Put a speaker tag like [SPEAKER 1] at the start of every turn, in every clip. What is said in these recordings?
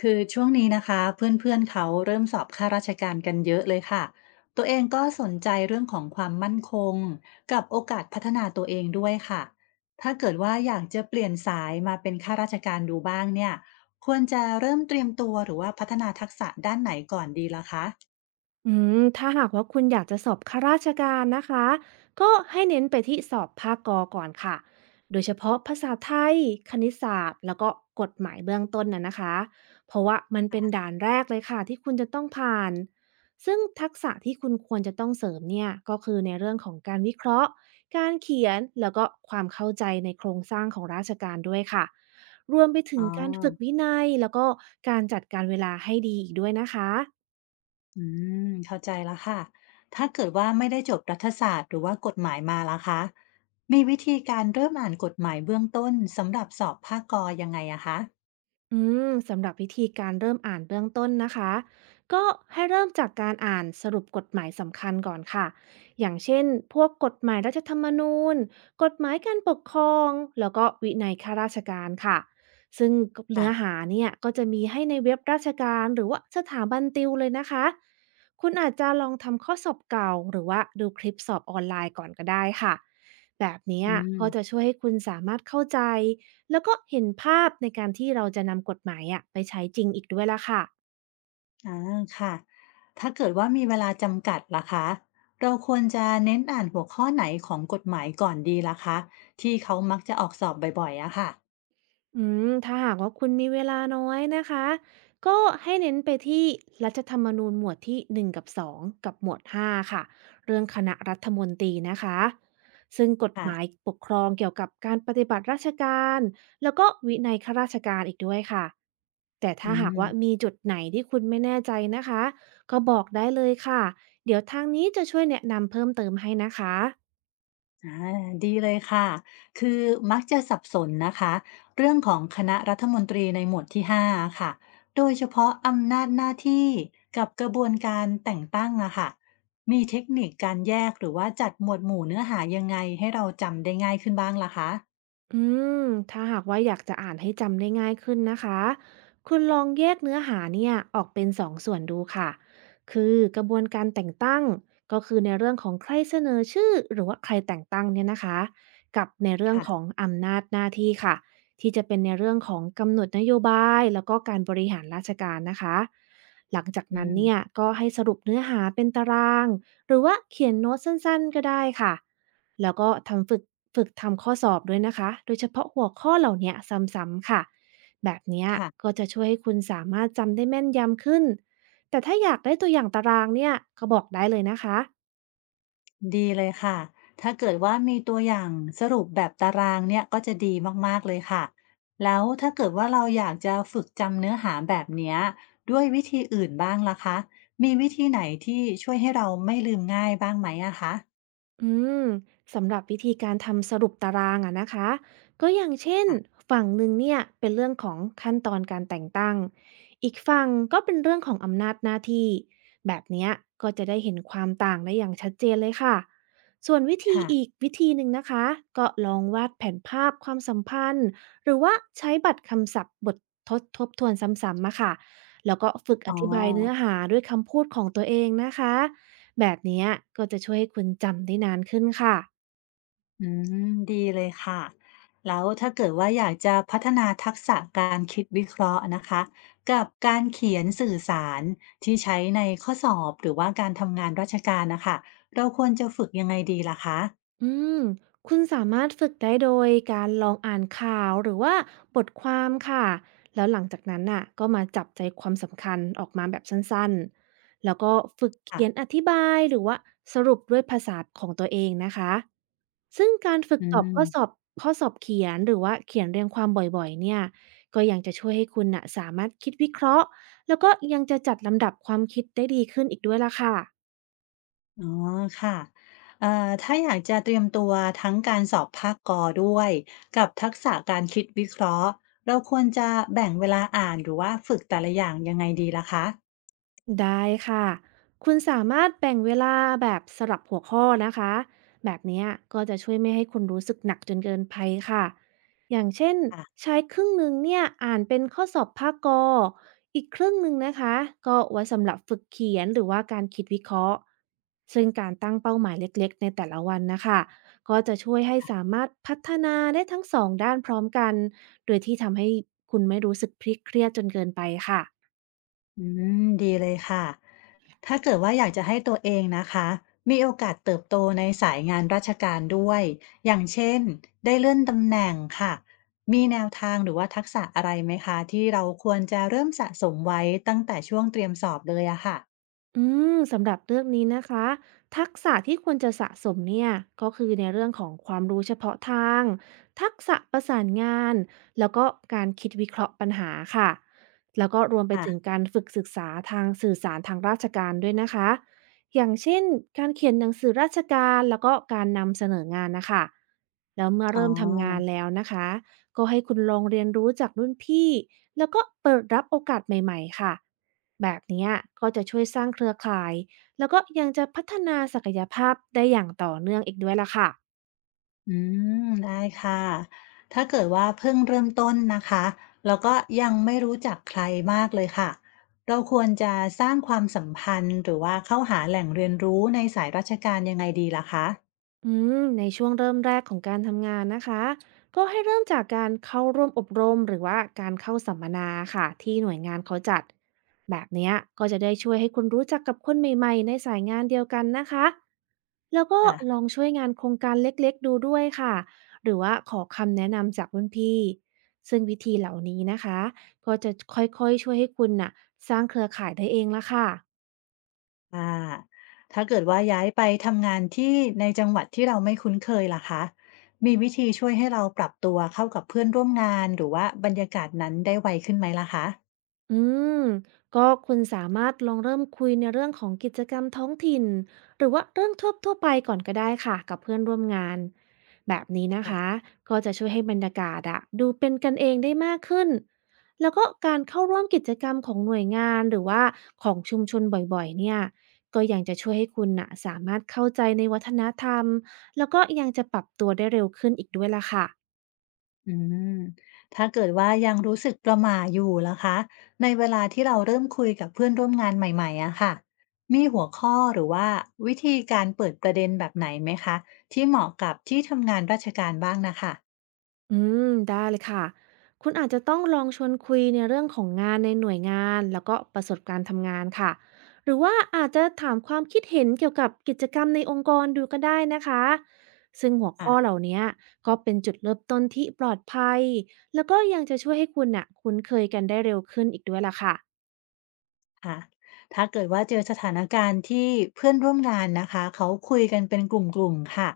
[SPEAKER 1] คือช่วงนี้นะคะเพื่อนๆเขาเริ่มสอบข้าราชการกันเยอะเลยค่ะตัวเองก็สนใจเรื่องของความมั่นคงกับโอกาสพัฒนาตัวเองด้วยค่ะถ้าเกิดว่าอยากจะเปลี่ยนสายมาเป็นข้าราชการดูบ้างเนี่ยควรจะเริ่มเตรียมตัวหรือว่าพัฒนาทักษะด้านไหนก่อนดีล่ะคะ
[SPEAKER 2] อืมถ้าหากว่าคุณอยากจะสอบข้าราชการนะคะก็ให้เน้นไปที่สอบภาคกอก่อนค่ะโดยเฉพาะภาษาไทยคณิตศาสตร์แล้วก็กฎหมายเบื้องต้นน่ะนะคะเพราะว่ามันเป็นด่านแรกเลยค่ะที่คุณจะต้องผ่านซึ่งทักษะที่คุณควรจะต้องเสริมเนี่ยก็คือในเรื่องของการวิเคราะห์การเขียนแล้วก็ความเข้าใจในโครงสร้างของราชการด้วยค่ะรวมไปถึ
[SPEAKER 1] อ๋
[SPEAKER 2] งการฝึกวิ
[SPEAKER 1] อ
[SPEAKER 2] นัยแล้วก็การจัดการเวลาให้ดีอีกด้วยนะคะ
[SPEAKER 1] อืมเข้าใจแล้วค่ะถ้าเกิดว่าไม่ได้จบรัฐศาสตร์หรือว่ากฎหมายมาล่ะคะมีวิธีการเริ่มอ่านกฎหมายเบื้องต้นสำหรับสอบภาคกยังไงอะคะ
[SPEAKER 2] อืมสำหรับวิธีการเริ่มอ่านเบื้องต้นนะคะก็ให้เริ่มจากการอ่านสรุปกฎหมายสำคัญก่อนค่ะอย่างเช่นพวกกฎหมายรัฐธรรมนูญกฎหมายการปกครองแล้วก็วินัยข้าราชการค่ะซึ่งเนื้อหาเนี่ยก็จะมีให้ในเว็บราชการหรือว่าสถาบันติวเลยนะคะคุณอาจจะลองทำข้อสอบเก่าหรือว่าดูคลิปสอบออนไลน์ก่อนก็ได้ค่ะแบบเนี้ย
[SPEAKER 1] อืม
[SPEAKER 2] ก็จะช่วยให้คุณสามารถเข้าใจ แล้วก็เห็นภาพในการที่เราจะนำกฎหมายอะไปใช้จริงอีกด้วยล่ะค่ะ
[SPEAKER 1] อาค่ะถ้าเกิดว่ามีเวลาจำกัดล่ะคะเราควรจะเน้นอ่านหัวข้อไหนของกฎหมายก่อนดีล่ะคะที่เขามักจะออกสอบบ่อยๆอะค่ะ
[SPEAKER 2] อืมถ้าหากว่าคุณมีเวลาน้อยนะคะ ก็ให้เน้นไปที่รัฐธรรมนูญหมวดที่1กับ2กับหมวด5ค่ะ เรื่องคณะรัฐมนตรีนะคะซึ่งกฎห
[SPEAKER 1] ค่ะ
[SPEAKER 2] มายปกครองเกี่ยวกับการปฏิบัติราชการแล้วก็วินัยข้าราชการอีกด้วยค่ะ แต่ถ้า
[SPEAKER 1] อื
[SPEAKER 2] หาก
[SPEAKER 1] ม
[SPEAKER 2] ว่ามีจุดไหนที่คุณไม่แน่ใจนะคะ ก็บอกได้เลยค่ะ เดี๋ยวทางนี้จะช่วยแนะนำเพิ่มเติมให้นะคะ
[SPEAKER 1] อาดีเลยค่ะ คือมักจะสับสนนะคะเรื่องของคณะรัฐมนตรีในหมวดที่5้าค่ะโดยเฉพาะอำนาจหน้าที่กับกระบวนการแต่งตั้งอะค่ะมีเทคนิคการแยกหรือว่าจัดหมวดหมู่เนื้อหายังไงให้เราจำได้ง่ายขึ้นบ้างล่ะคะ
[SPEAKER 2] อืมถ้าหากว่าอยากจะอ่านให้จำได้ง่ายขึ้นนะคะคุณลองแยกเนื้อหาเนี่ยออกเป็นสองส่วนดูค่ะคือกระบวนการแต่งตั้งก็คือในเรื่องของใครเสนอชื่อหรือว่าใครแต่งตั้งเนี่ยนะคะกับในเรื่อง
[SPEAKER 1] ค่ะ
[SPEAKER 2] ของอำนาจหน้าที่ค่ะที่จะเป็นในเรื่องของกำหนดนโยบายแล้วก็การบริหารราชการนะคะหลังจาก
[SPEAKER 1] อื
[SPEAKER 2] นั้น
[SPEAKER 1] ม
[SPEAKER 2] เนี่ยก็ให้สรุปเนื้อหาเป็นตารางหรือว่าเขียนโน้ตสั้นๆก็ได้ค่ะ แล้วก็ทำฝึกทำข้อสอบด้วยนะคะ โดยเฉพาะหัวข้อเหล่าเนี้ยซ้ำๆค่ะ แบบเนี้ย
[SPEAKER 1] ค่ะ
[SPEAKER 2] ก็จะช่วยให้คุณสามารถจำได้แม่นยำขึ้น แต่ถ้าอยากได้ตัวอย่างตารางเนี่ยก็บอกได้เลยนะคะ
[SPEAKER 1] ดีเลยค่ะถ้าเกิดว่ามีตัวอย่างสรุปแบบตารางเนี่ยก็จะดีมากๆเลยค่ะแล้วถ้าเกิดว่าเราอยากจะฝึกจำเนื้อหาแบบเนี้ยด้วยวิธีอื่นบ้างล่ะคะมีวิธีไหนที่ช่วยให้เราไม่ลืมง่ายบ้างไหมอะคะ
[SPEAKER 2] อืมสำหรับวิธีการทำสรุปตารางอะนะคะก็อย่างเช่น
[SPEAKER 1] ค่ะ
[SPEAKER 2] ฝั่งหนึ่งเนี่ยเป็นเรื่องของขั้นตอนการแต่งตั้งอีกฝั่งก็เป็นเรื่องของอำนาจหน้าที่แบบเนี้ยก็จะได้เห็นความต่างได้อย่างชัดเจนเลยค่ะส่วนวิธี
[SPEAKER 1] ค่ะ
[SPEAKER 2] อีกวิธีหนึ่งนะคะก็ลองวาดแผนภาพความสัมพันธ์หรือว่าใช้บัตรคำศัพท์บททดทบทวนซ้ำๆมาค่ะแล้วก็ฝึกอ
[SPEAKER 1] อ๋อ
[SPEAKER 2] ธิบายเนื้อหาด้วยคำพูดของตัวเองนะคะ แบบเนี้ยก็จะช่วยให้คุณจำได้นานขึ้นค่ะ
[SPEAKER 1] อืมดีเลยค่ะแล้วถ้าเกิดว่าอยากจะพัฒนาทักษะการคิดวิเคราะห์นะคะกับการเขียนสื่อสารที่ใช้ในข้อสอบหรือว่าการทำงานราชการนะคะเราควรจะฝึกยังไงดีล่ะคะ
[SPEAKER 2] อืมคุณสามารถฝึกได้โดยการลองอ่านข่าวหรือว่าบทความค่ะ แล้วหลังจากนั้นน่ะก็มาจับใจความสำคัญออกมาแบบสั้นๆ แล้วก็ฝึก
[SPEAKER 1] ค่ะ
[SPEAKER 2] เขียนอธิบายหรือว่าสรุปด้วยภาษาของตัวเองนะคะ ซึ่งการฝึก
[SPEAKER 1] อื
[SPEAKER 2] ตอบข้อสอ
[SPEAKER 1] ม
[SPEAKER 2] บข้อสอบเขียนหรือว่าเขียนเรียงความบ่อยๆเนี่ยก็ยังจะช่วยให้คุณน่ะสามารถคิดวิเคราะห์แล้วก็ยังจะจัดลำดับความคิดได้ดีขึ้นอีกด้วยล่ะค่ะ
[SPEAKER 1] อ๋อค่ะเอ่อถ้าอยากจะเตรียมตัวทั้งการสอบภาคกอด้วยกับทักษะการคิดวิเคราะห์เราควรจะแบ่งเวลาอ่านหรือว่าฝึกแต่ละอย่างยังไงดีล่ะคะ
[SPEAKER 2] ได้ค่ะคุณสามารถแบ่งเวลาแบบสลับหัวข้อนะคะแบบเนี้ยก็จะช่วยไม่ให้คุณรู้สึกหนักจนเกินไปค่ะอย่างเช่น
[SPEAKER 1] ค่ะ
[SPEAKER 2] ใช้ครึ่งหนึ่งเนี่ยอ่านเป็นข้อสอบภาคกออีกครึ่งหนึ่งนะคะก็ไว้สำหรับฝึกเขียนหรือว่าการคิดวิเคราะห์ซึ่งการตั้งเป้าหมายเล็กๆในแต่ละวันนะคะก็จะช่วยให้สามารถพัฒนาได้ทั้งสองด้านพร้อมกันโดยที่ทำให้คุณไม่รู้สึกพลิกเครียดจนเกินไปค่ะ
[SPEAKER 1] อืมดีเลยค่ะ ถ้าเกิดว่าอยากจะให้ตัวเองนะคะมีโอกาสเติบโตในสายงานราชการด้วย อย่างเช่นได้เลื่อนตำแหน่งค่ะ มีแนวทางหรือว่าทักษะอะไรไหมคะที่เราควรจะเริ่มสะสมไว้ตั้งแต่ช่วงเตรียมสอบเลยอะค่ะ
[SPEAKER 2] อืมสำหรับเรื่องนี้นะคะทักษะที่ควรจะสะสมเนี่ยก็คือในเรื่องของความรู้เฉพาะทางทักษะประสานงานแล้วก็การคิดวิเคราะห์ปัญหาค่ะแล้วก็รวมไป
[SPEAKER 1] ค่ะ
[SPEAKER 2] ถึงการฝึกศึกษาทางสื่อสารทางราชการด้วยนะคะอย่างเช่นการเขียนหนังสือราชการแล้วก็การนำเสนองานนะคะแล้วเมื่อ
[SPEAKER 1] อ๋อ
[SPEAKER 2] เริ่มทำงานแล้วนะคะก็ให้คุณลองเรียนรู้จากรุ่นพี่แล้วก็เปิดรับโอกาสใหม่ๆค่ะ แบบเนี้ยก็จะช่วยสร้างเครือข่ายแล้วก็ยังจะพัฒนาศักยภาพได้อย่างต่อเนื่องอีกด้วยล่ะค่ะ
[SPEAKER 1] อืมได้ค่ะถ้าเกิดว่าเพิ่งเริ่มต้นนะคะแล้วก็ยังไม่รู้จักใครมากเลยค่ะเราควรจะสร้างความสัมพันธ์หรือว่าเข้าหาแหล่งเรียนรู้ในสายราชการยังไงดีล่ะคะ
[SPEAKER 2] อืในช่วงเริ่มแรกของการทำงานนะคะก็ให้เริ่มจากการเข้าร่วมอบรมหรือว่าการเข้าสัมมนาค่ะที่หน่วยงานเขาจัดแบบเนี้ยก็จะได้ช่วยให้คุณรู้จักกับคนใหม่ๆในสายงานเดียวกันนะคะแล้วก็
[SPEAKER 1] อ่ะ
[SPEAKER 2] ลองช่วยงานโครงการเล็กๆดูด้วยค่ะหรือว่าขอคำแนะนำจากรุ่นพี่ซึ่งวิธีเหล่านี้นะคะก็จะค่อยๆช่วยให้คุณน่ะสร้างเครือข่ายได้เองละค่ะ
[SPEAKER 1] อ่าถ้าเกิดว่าย้ายไปทำงานที่ในจังหวัดที่เราไม่คุ้นเคยล่ะคะมีวิธีช่วยให้เราปรับตัวเข้ากับเพื่อนร่วมงานหรือว่าบรรยากาศนั้นได้ไวขึ้นไหมล่ะคะ
[SPEAKER 2] อืมก็คุณสามารถลองเริ่มคุยในเรื่องของกิจกรรมท้องถิ่นหรือว่าเรื่องทั่วไปก่อนก็ได้ค่ะกับเพื่อนร่วมงานแบบนี้นะคะก็จะช่วยให้บรรยากาศอะดูเป็นกันเองได้มากขึ้นแล้วก็การเข้าร่วมกิจกรรมของหน่วยงานหรือว่าของชุมชนบ่อยๆเนี่ยก็ยังจะช่วยให้คุณน่ะสามารถเข้าใจในวัฒนธรรมแล้วก็ยังจะปรับตัวได้เร็วขึ้นอีกด้วยล่ะค่ะ
[SPEAKER 1] อืมถ้าเกิดว่ายังรู้สึกประหม่าอยู่ล่ะคะในเวลาที่เราเริ่มคุยกับเพื่อนร่วมงานใหม่ๆอะค่ะมีหัวข้อหรือว่าวิธีการเปิดประเด็นแบบไหนไหมคะที่เหมาะกับที่ทำงานราชการบ้างนะคะ
[SPEAKER 2] อืได้เลยค่ะคุณอาจจะต้องลองชวนคุยในเรื่องของงานในหน่วยงานแล้วก็ประสบการณ์ทำงานค่ะหรือว่าอาจจะถามความคิดเห็นเกี่ยวกับกิจกรรมในองค์กรดูก็ได้นะคะซึ่งหัว
[SPEAKER 1] อ่ะ
[SPEAKER 2] ข้อเหล่านี้ก็เป็นจุดเริ่มต้นที่ปลอดภัยแล้วก็ยังจะช่วยให้คุณน่ะคุ้นเคยกันได้เร็วขึ้นอีกด้วยล่ะค่ะ
[SPEAKER 1] ค่ะถ้าเกิดว่าเจอสถานการณ์ที่เพื่อนร่วมงานนะคะเขาคุยกันเป็นกลุ่มๆค่ะ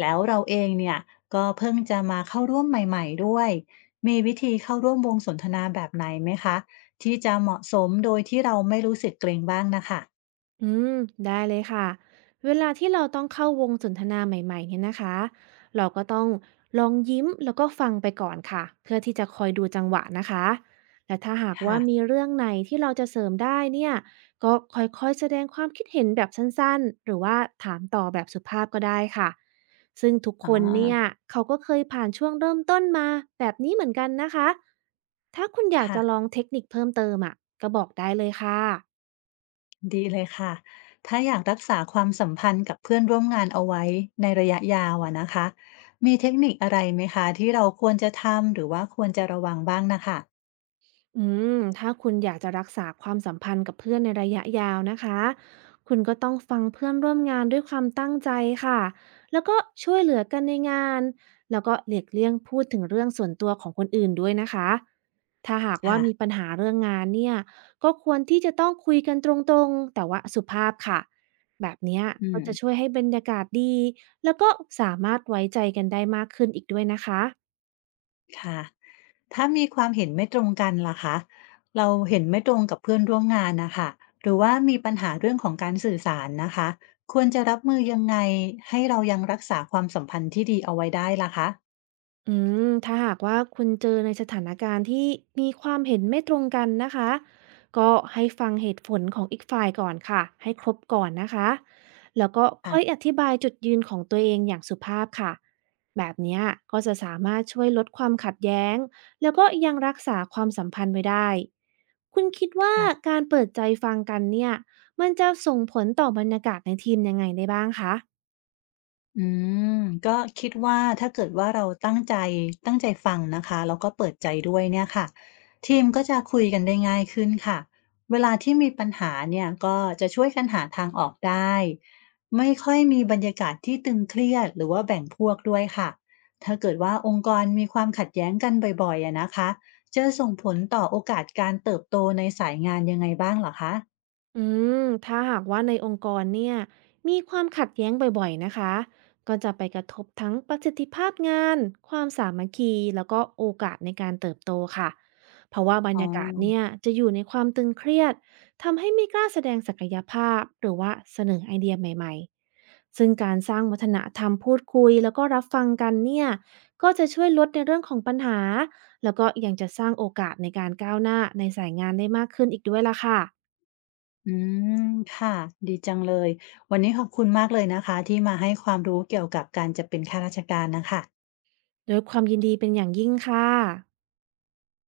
[SPEAKER 1] แล้วเราเองเนี่ยก็เพิ่งจะมาเข้าร่วมใหม่ๆด้วยมีวิธีเข้าร่วมวงสนทนาแบบไหนไหมคะที่จะเหมาะสมโดยที่เราไม่รู้สึกเกรงบ้างนะคะ
[SPEAKER 2] อืมได้เลยค่ะเวลาที่เราต้องเข้าวงสนทนาใหม่ๆเนี่ยนะคะเราก็ต้องลองยิ้มแล้วก็ฟังไปก่อนค่ะเพื่อที่จะคอยดูจังหวะนะคะและถ้าหากว่า
[SPEAKER 1] ค่ะ
[SPEAKER 2] มีเรื่องไหนที่เราจะเสริมได้เนี่ยก็ค่อยๆแสดงความคิดเห็นแบบสั้นๆหรือว่าถามต่อแบบสุภาพก็ได้ค่ะซึ่งทุก
[SPEAKER 1] อ๋อ
[SPEAKER 2] คนเนี่ยเขาก็เคยผ่านช่วงเริ่มต้นมาแบบนี้เหมือนกันนะคะถ้าคุณอยาก
[SPEAKER 1] ค่ะ
[SPEAKER 2] จะลองเทคนิคเพิ่มเติมอ่ะก็บอกได้เลยค่ะ
[SPEAKER 1] ดีเลยค่ะถ้าอยากรักษาความสัมพันธ์กับเพื่อนร่วมงานเอาไว้ในระยะยาวอะนะคะมีเทคนิคอะไรไหมคะที่เราควรจะทำหรือว่าควรจะระวังบ้างนะคะ
[SPEAKER 2] อืถ้าคุณอยากจะรักษาความสัมพันธ์กับเพื่อนในระยะยาวนะคะ คุณก็ต้องฟังเพื่อนร่วมงานด้วยความตั้งใจค่ะ แล้วก็ช่วยเหลือกันในงาน แล้วก็หลีกเลี่ยงพูดถึงเรื่องส่วนตัวของคนอื่นด้วยนะคะ ถ้าหากว่า
[SPEAKER 1] ค่ะ
[SPEAKER 2] มีปัญหาเรื่องงานเนี่ยก็ควรที่จะต้องคุยกันตรงๆแต่ว่าสุภาพค่ะ แบบเนี้ย
[SPEAKER 1] อื
[SPEAKER 2] ก็จะ
[SPEAKER 1] ม
[SPEAKER 2] ช่วยให้บรรยากาศดีแล้วก็สามารถไว้ใจกันได้มากขึ้นอีกด้วยนะคะ
[SPEAKER 1] ค่ะถ้ามีความเห็นไม่ตรงกันล่ะคะเราเห็นไม่ตรงกับเพื่อนร่วมงานนะคะหรือว่ามีปัญหาเรื่องของการสื่อสารนะคะควรจะรับมือยังไงให้เรายังรักษาความสัมพันธ์ที่ดีเอาไว้ได้ล่ะคะ
[SPEAKER 2] อืถ้าหากว่าคุณเจอในสถานการณ์ที่มีความเห็นไม่ตรงกันนะคะก็ให้ฟังเหตุผลของอีกฝ่ายก่อนค่ะให้ครบก่อนนะคะแล้วก็
[SPEAKER 1] ค่ะ
[SPEAKER 2] ค่อยอธิบายจุดยืนของตัวเองอย่างสุภาพค่ะแบบเนี้ยก็จะสามารถช่วยลดความขัดแย้งแล้วก็ยังรักษาความสัมพันธ์ไว้ได้คุณคิดว่า
[SPEAKER 1] ค่ะ
[SPEAKER 2] การเปิดใจฟังกันเนี่ยมันจะส่งผลต่อบรรยากาศในทีมยังไงได้บ้างคะ
[SPEAKER 1] อืมก็คิดว่าถ้าเกิดว่าเราตั้งใจฟังนะคะแล้วก็เปิดใจด้วยเนี่ยค่ะทีมก็จะคุยกันได้ง่ายขึ้นค่ะเวลาที่มีปัญหาเนี่ยก็จะช่วยกันหาทางออกได้ไม่ค่อยมีบรรยากาศที่ตึงเครียดหรือว่าแบ่งพวกด้วยค่ะถ้าเกิดว่าองค์กรมีความขัดแย้งกันบ่อยๆอะนะคะจะส่งผลต่อโอกาสการเติบโตในสายงานยังไงบ้างเหรอคะ
[SPEAKER 2] อืถ้าหากว่าในองค์กรเนี่ยมีความขัดแย้งบ่อยๆนะคะก็จะไปกระทบทั้งประสิทธิภาพงานความสามัคคีแล้วก็โอกาสในการเติบโตค่ะเพราะว่าบร
[SPEAKER 1] อ๋
[SPEAKER 2] รยากาศเนี่
[SPEAKER 1] อ
[SPEAKER 2] ยจะอยู่ในความตึงเครียดทำให้ไม่กล้าแสดงศักยภาพหรือว่าเสนอไอเดียใหม่ๆซึ่งการสร้างวัฒนธรรมพูดคุยแล้วก็รับฟังกันเนี่ยก็จะช่วยลดในเรื่องของปัญหาแล้วก็ยังจะสร้างโอกาสในการก้าวหน้าในสายงานได้มากขึ้นอีกด้วยล่ะค่ะ
[SPEAKER 1] อืม ค่ะ ดีจังเลย วันนี้ขอบคุณมากเลยนะคะที่มาให้ความรู้เกี่ยวกับการจะเป็นข้าราชการน่ะค่ะ
[SPEAKER 2] ด้วยความยินดีเป็นอย่างยิ่งค่ะ